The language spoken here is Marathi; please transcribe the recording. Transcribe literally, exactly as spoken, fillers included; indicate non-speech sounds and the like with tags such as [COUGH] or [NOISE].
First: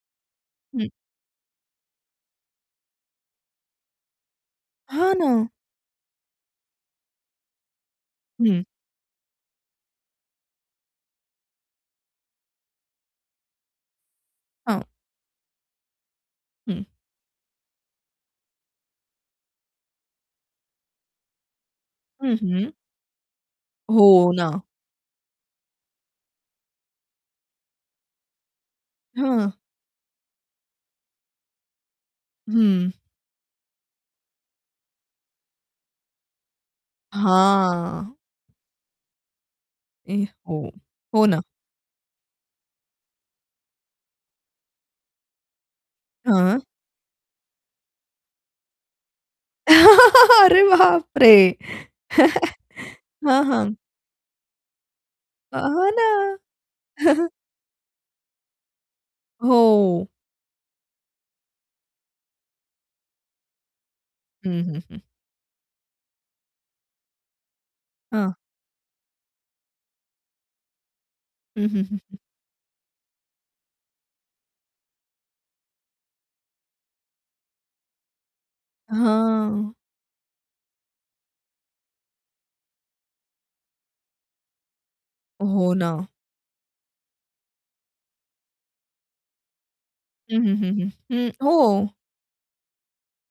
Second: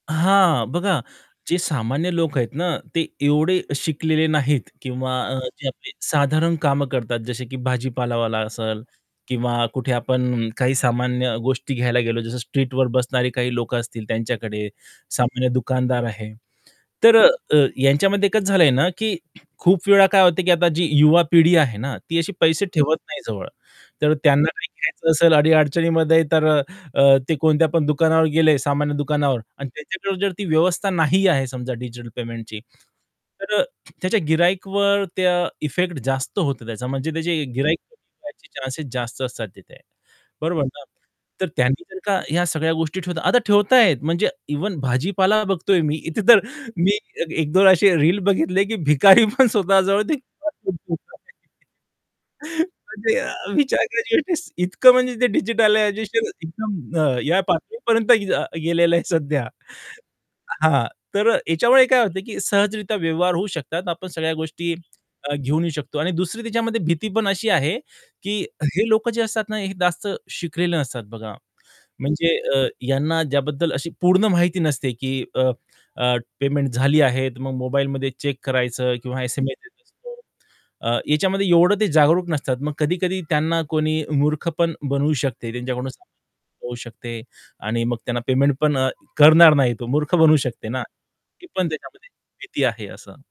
हां. हं. बघा जे सामान्य लोक आहेत ना, ते एवढे शिकलेले नाहीत हां किंवा ना. अ, जे आपले साधारण कामं करतात जसे की भाजी-पालावाला हं. असेल किंवा कुठे आपण काही सामान्य गोष्टी घ्यायला गेलो जसं स्ट्रीटवर बसणारे काही लोकं असतील त्यांच्याकडे, हां. सामान्य दुकानदार आहे हं. तर अ, अ, यांच्यामध्ये कसं झालंय ना, की खूप वेळा काय होतं की आता जी युवा पिढी आहे ना, ती अशी हं, पैसे हं. ठेवत नाही जवळ, तर हो त्यांना ना. काही घ्यायचं असेल अडी-अडचणीमध्ये तर अ, अ, ते कोणत्या पण दुकानावर गेले सामान्य दुकानावर हां. आणि त्याच्याकडे जर ती व्यवस्था नाही आहे समजा डिजिटल पेमेंटची हं. तर अ, च्या गिर्हाईकवर त्या इफेक्ट जास्त होतो त्याचा म्हणजे त्याची गिर्हाईकच हां. कमी व्हायचे चान्सेस जास्त असतात तिथे. ए हो, बरोबर ना? हो ना. तर त्यांनी जर का ह्या सगळ्या गोष्टी ठेवतात आता ठेवत आहेत म्हणजे इव्हन भाजीपाला बघतोय मी इथे तर हां. मी एक-दोन असे रील बघितले की भिकारी पण स्वतः जवळ ते [CHUCKLES] अरे बाप रे! [UNINTELLIGIBLE] [CHUCKLES] [CHUCKLES] म्हणजे अ, हां, हां. विचार [UNINTELLIGIBLE] इतकं म्हणजे ते अ, डिजिटल आहे, हां ना. एकदम अ, [CHUCKLES] या पातळीपर्यंत अ, गेलेलं आहे सध्या. हो. हां, तर याच्यामुळे काय होत की सहजरित्या व्यवहार होऊ शकतात. आपण सगळ्या हं, गोष्टी हं, हं. घेऊन येऊ शकतो. आणि दुसरी त्याच्यामध्ये भीती पण अशी आहे हां. की हे लोक जे असतात ना, हे जास्त शिकलेले नसतात बघा. हं, हं, हं, हं. म्हणजे अ, यांना ज्याबद्दल अशी पूर्ण माहिती नसते की अ, अ, पेमेंट झाली आहे. मग मोबाईलमध्ये चेक करायचं किंवा एस-एम-एस हां. येत असतो. अ, याच्यामध्ये एवढं ते जागरूक नसतात. मग कधी-कधी त्यांना कोणी मूर्ख पण बनवू शकते, हो त्यांच्याकडून ना. [UNINTELLIGIBLE] होऊ शकते आणि मग त्यांना पेमेंट पण अ, करणार नाही तो मूर्ख बनू हं, हं, शकते हं, ना, हं, हं. ही पण हो. त्याच्यामध्ये भीती आहे असं.